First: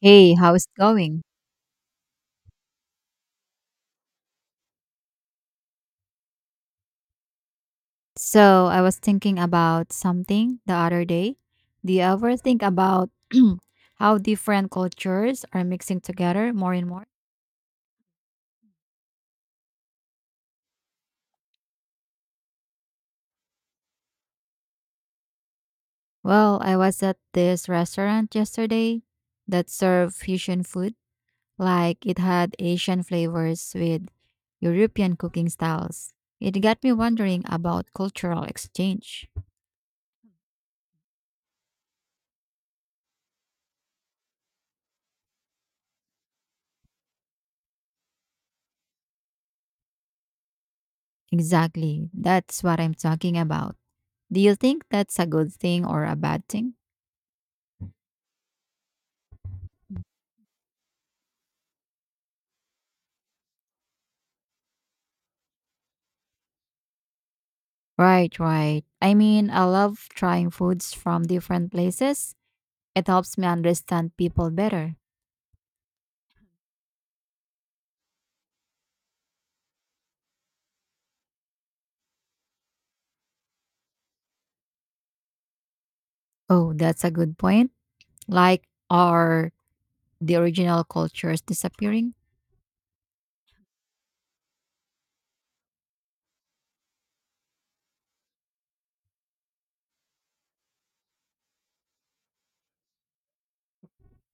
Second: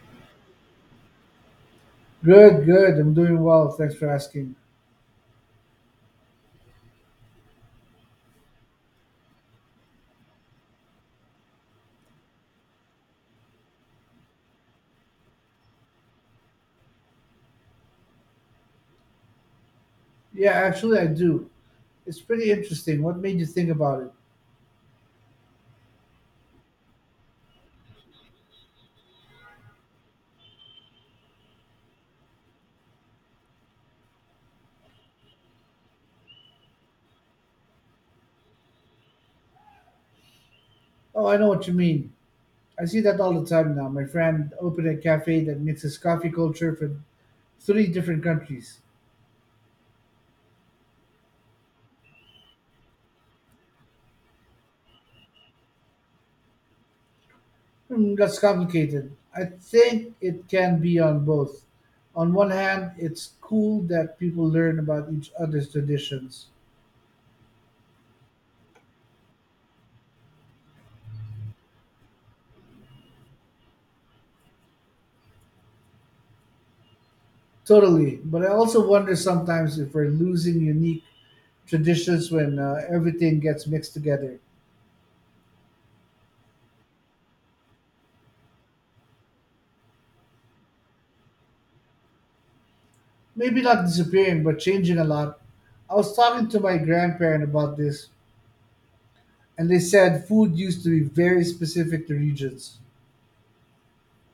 Hey, how's it going? Good, good. I'm doing well. Thanks for asking. So, I was thinking about something the other day. Do you ever think about how different cultures are mixing together more and more? Yeah, actually, I do. It's pretty interesting. What made you think about it? Well, I was at this restaurant yesterday that served fusion food, like it had Asian flavors with European cooking styles. It got me wondering about cultural exchange. Oh, I know what you mean. I see that all the time now. My friend opened a cafe that mixes coffee culture from three different countries. Exactly, that's what I'm talking about. Do you think that's a good thing or a bad thing? Hmm, that's complicated. I think it can be on both. On one hand, it's cool that people learn about each other's traditions. Right, right. I mean, I love trying foods from different places. It helps me understand people better. Totally. But I also wonder sometimes if we're losing unique traditions when everything gets mixed together. Oh, that's a good point. Like, are the original cultures disappearing? Maybe not disappearing, but changing a lot. I was talking to my grandparent about this, and they said food used to be very specific to regions.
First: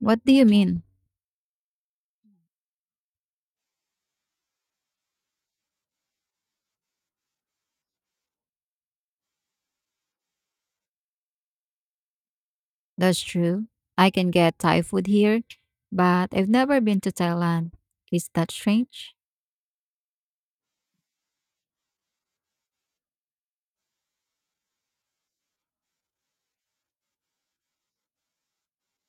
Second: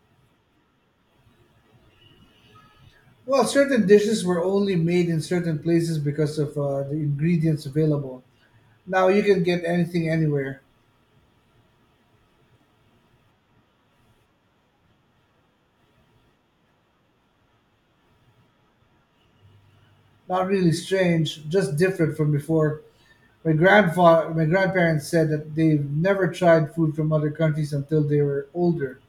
What do you mean? Well, certain dishes were only made in certain places because of the ingredients available. Now you can get anything anywhere. That's true. I can get Thai food here, but I've never been to Thailand. Is that strange? Not really strange, just different from before. My grandparents said that they've never tried food from other countries until they were older.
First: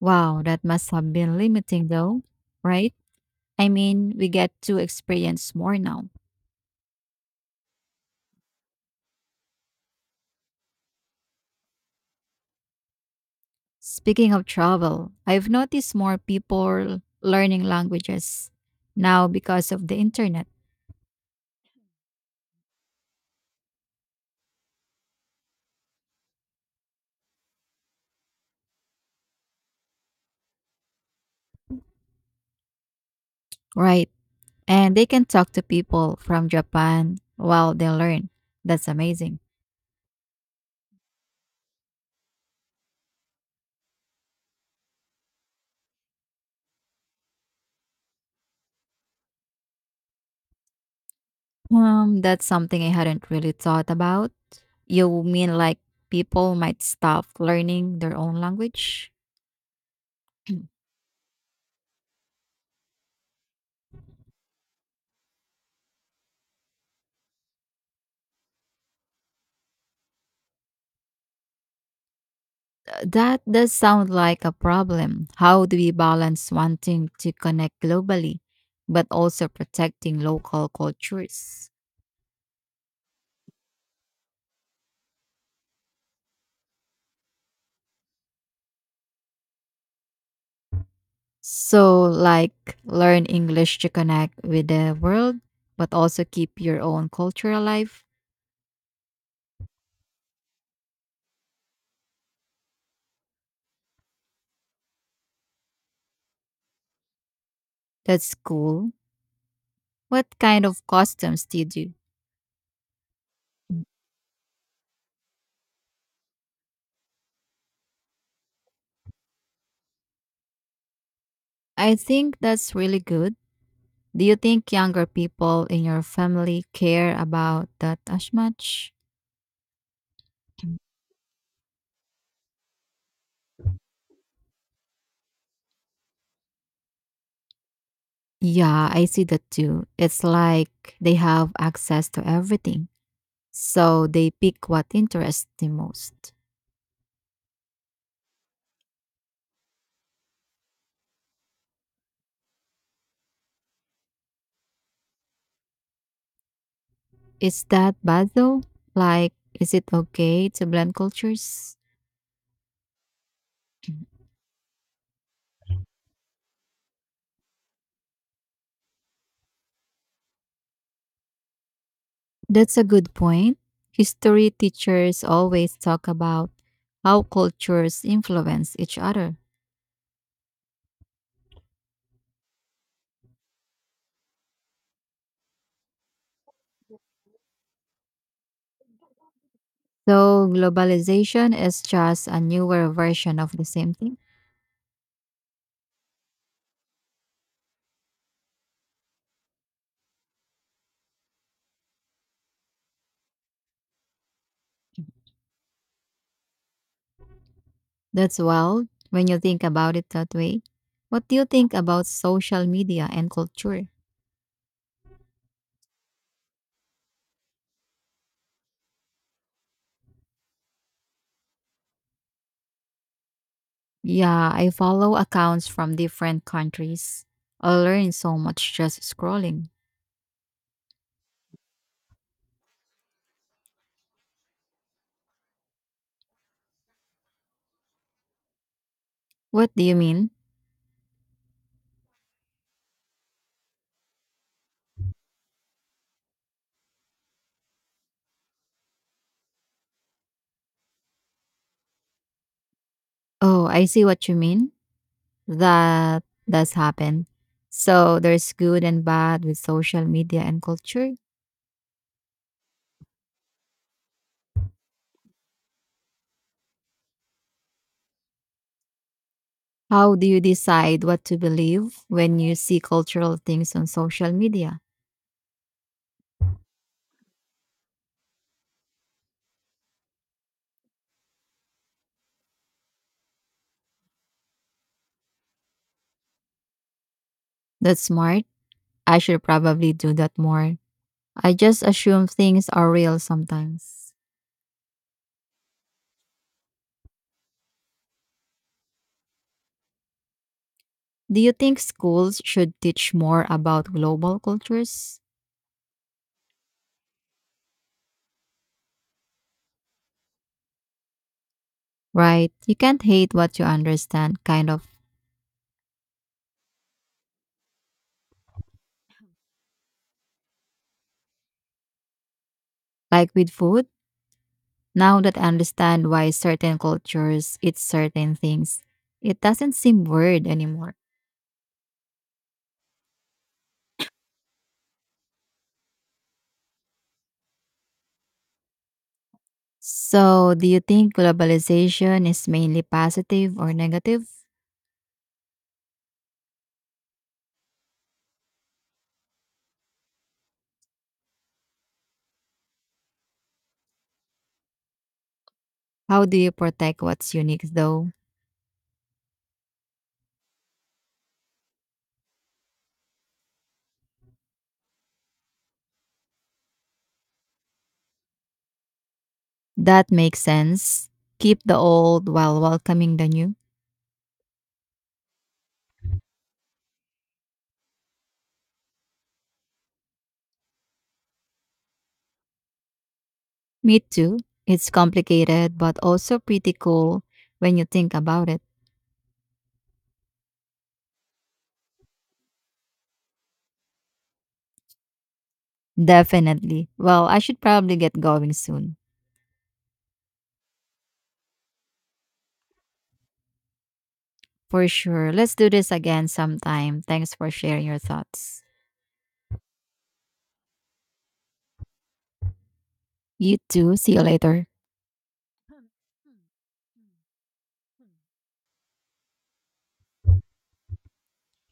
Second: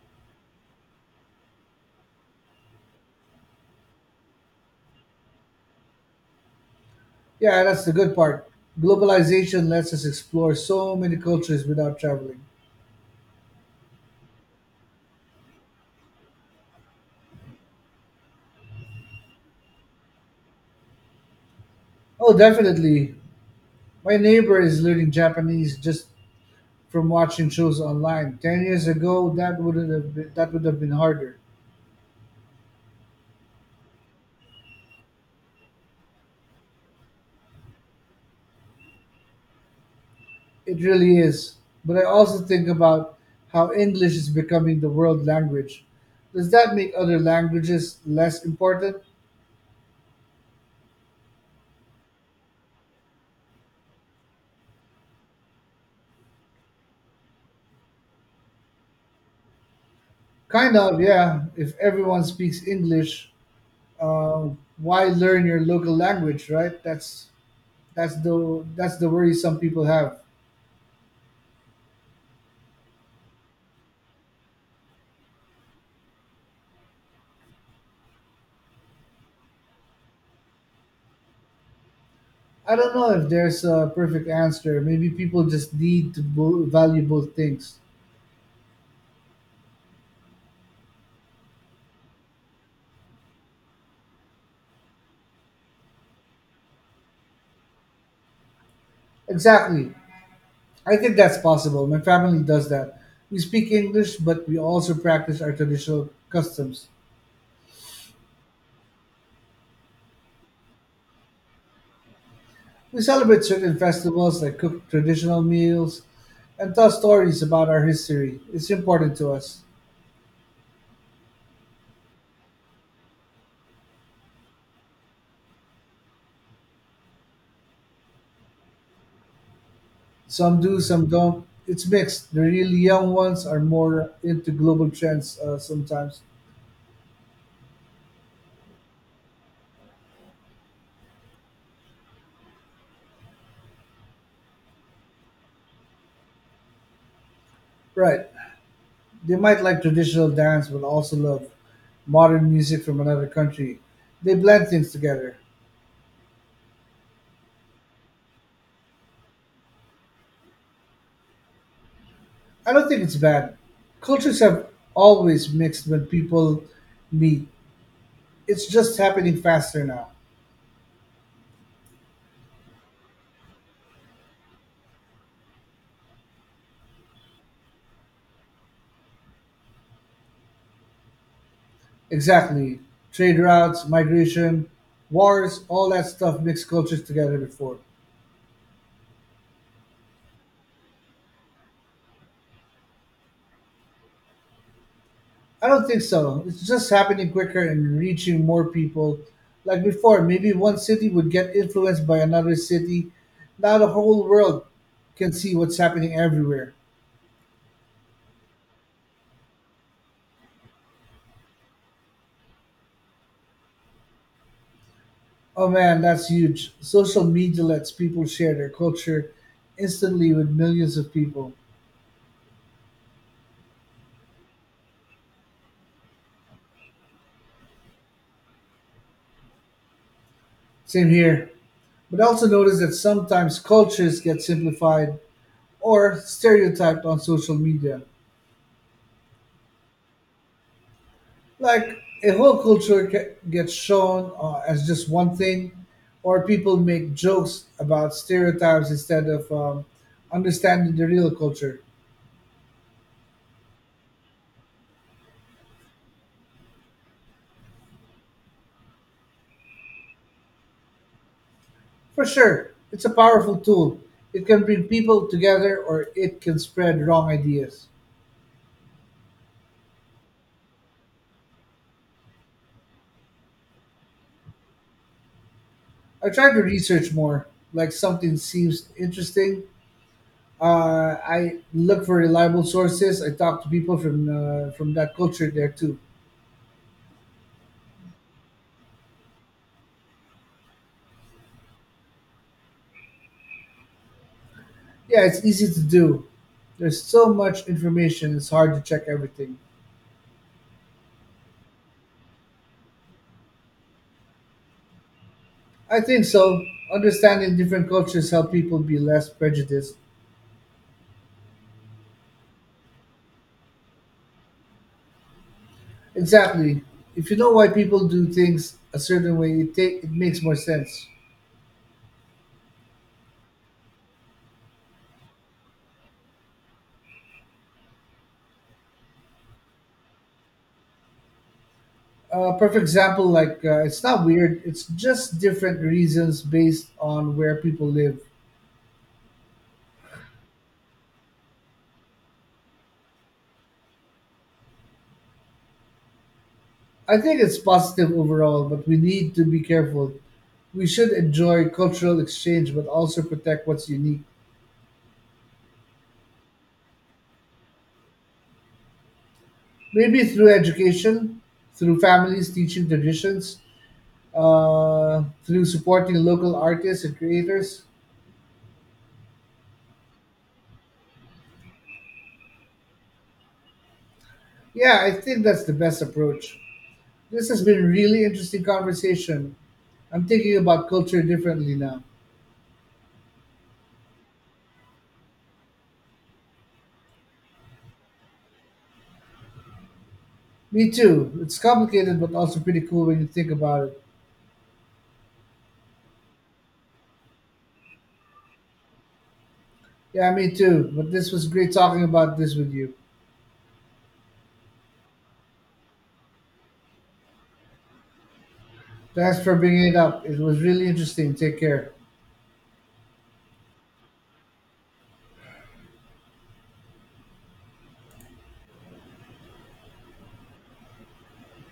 Wow, that must have been limiting though, right? I mean, we get to experience more now. Yeah, that's the good part. Globalization lets us explore so many cultures without traveling. Speaking of travel, I've noticed more people learning languages now because of the internet, Oh, definitely. My neighbor is learning Japanese just from watching shows online. 10 years ago, that wouldn't have been, that would have been harder. right? And they can talk to people from Japan while they learn. That's amazing. It really is. But I also think about how English is becoming the world language. Does that make other languages less important? That's something I hadn't really thought about. You mean like people might stop learning their own language? Kind of, yeah. If everyone speaks English, uh, why learn your local language, right? That's the worry some people have. That does sound like a problem. How do we balance wanting to connect globally but also protecting local cultures? I don't know if there's a perfect answer. Maybe people just need to value both things. So, like, learn English to connect with the world, but also keep your own culture alive. Exactly. I think that's possible. My family does that. We speak English, but we also practice our traditional customs. That's cool. What kind of costumes do you do? We celebrate certain festivals like cook traditional meals and tell stories about our history. It's important to us. I think that's really good. Do you think younger people in your family care about that as much? Some do, some don't. It's mixed. The really young ones are more into global trends sometimes. Yeah, I see that too. It's like they have access to everything, so they pick what interests them most. Right. They might like traditional dance but also love modern music from another country. They blend things together. Is that bad though? Like, is it okay to blend cultures? I don't think it's bad. Cultures have always mixed when people meet. It's just happening faster now. That's a good point. History teachers always talk about how cultures influence each other. Exactly. Trade routes, migration, wars, all that stuff mixed cultures together before. So globalization is just a newer version of the same thing. I don't think so. It's just happening quicker and reaching more people. Like before, maybe one city would get influenced by another city. Now the whole world can see what's happening everywhere. That's wild when you think about it that way. What do you think about social media and culture? Oh man, that's huge. Social media lets people share their culture instantly with millions of people. Yeah, I follow accounts from different countries. I learn so much just scrolling. Same here. But I also notice that sometimes cultures get simplified or stereotyped on social media. What do you mean? Like a whole gets shown as just one thing, or people make jokes about stereotypes instead of understanding the real culture. Oh, I see what you mean. That does happen. So there's good and bad with social media and culture. For sure, it's a powerful tool. It can bring people together, or it can spread wrong ideas. How do you decide what to believe when you see cultural things on social media? I try to research more. Like something seems interesting, I look for reliable sources. I talk to people from that culture there too. That's smart. I should probably do that more. I just assume things are real sometimes. Yeah, it's easy to do. There's so much information, it's hard to check everything. Do you think schools should teach more about global cultures? I think so. Understanding different cultures help people be less prejudiced. Right. You can't hate what you understand, kind of Exactly. If you know why people do things a certain way, it makes more sense. like with food. Now that I understand why certain cultures eat certain things, it doesn't seem weird anymore. A perfect example, like it's not weird. It's just different reasons based on where people live. So, do you think globalization is mainly positive or negative? I think it's positive overall, but we need to be careful. We should enjoy cultural exchange, but also protect what's unique. How do you protect what's unique though? Maybe through education, through families teaching traditions, through supporting local artists and creators. That makes sense. Keep the old while welcoming the new. Yeah, I think that's the best approach. This has been a really interesting conversation. I'm thinking about culture differently now. Me too. It's complicated but also pretty cool when you think about it. Me too. It's complicated, but also pretty cool when you think about it. Definitely. Well, I should probably get going soon. Yeah, me too. But this was great talking about this with you. For sure. Let's do this again sometime. Thanks for sharing your thoughts. Thanks for bringing it up. It was really interesting. Take care. You too. See you later.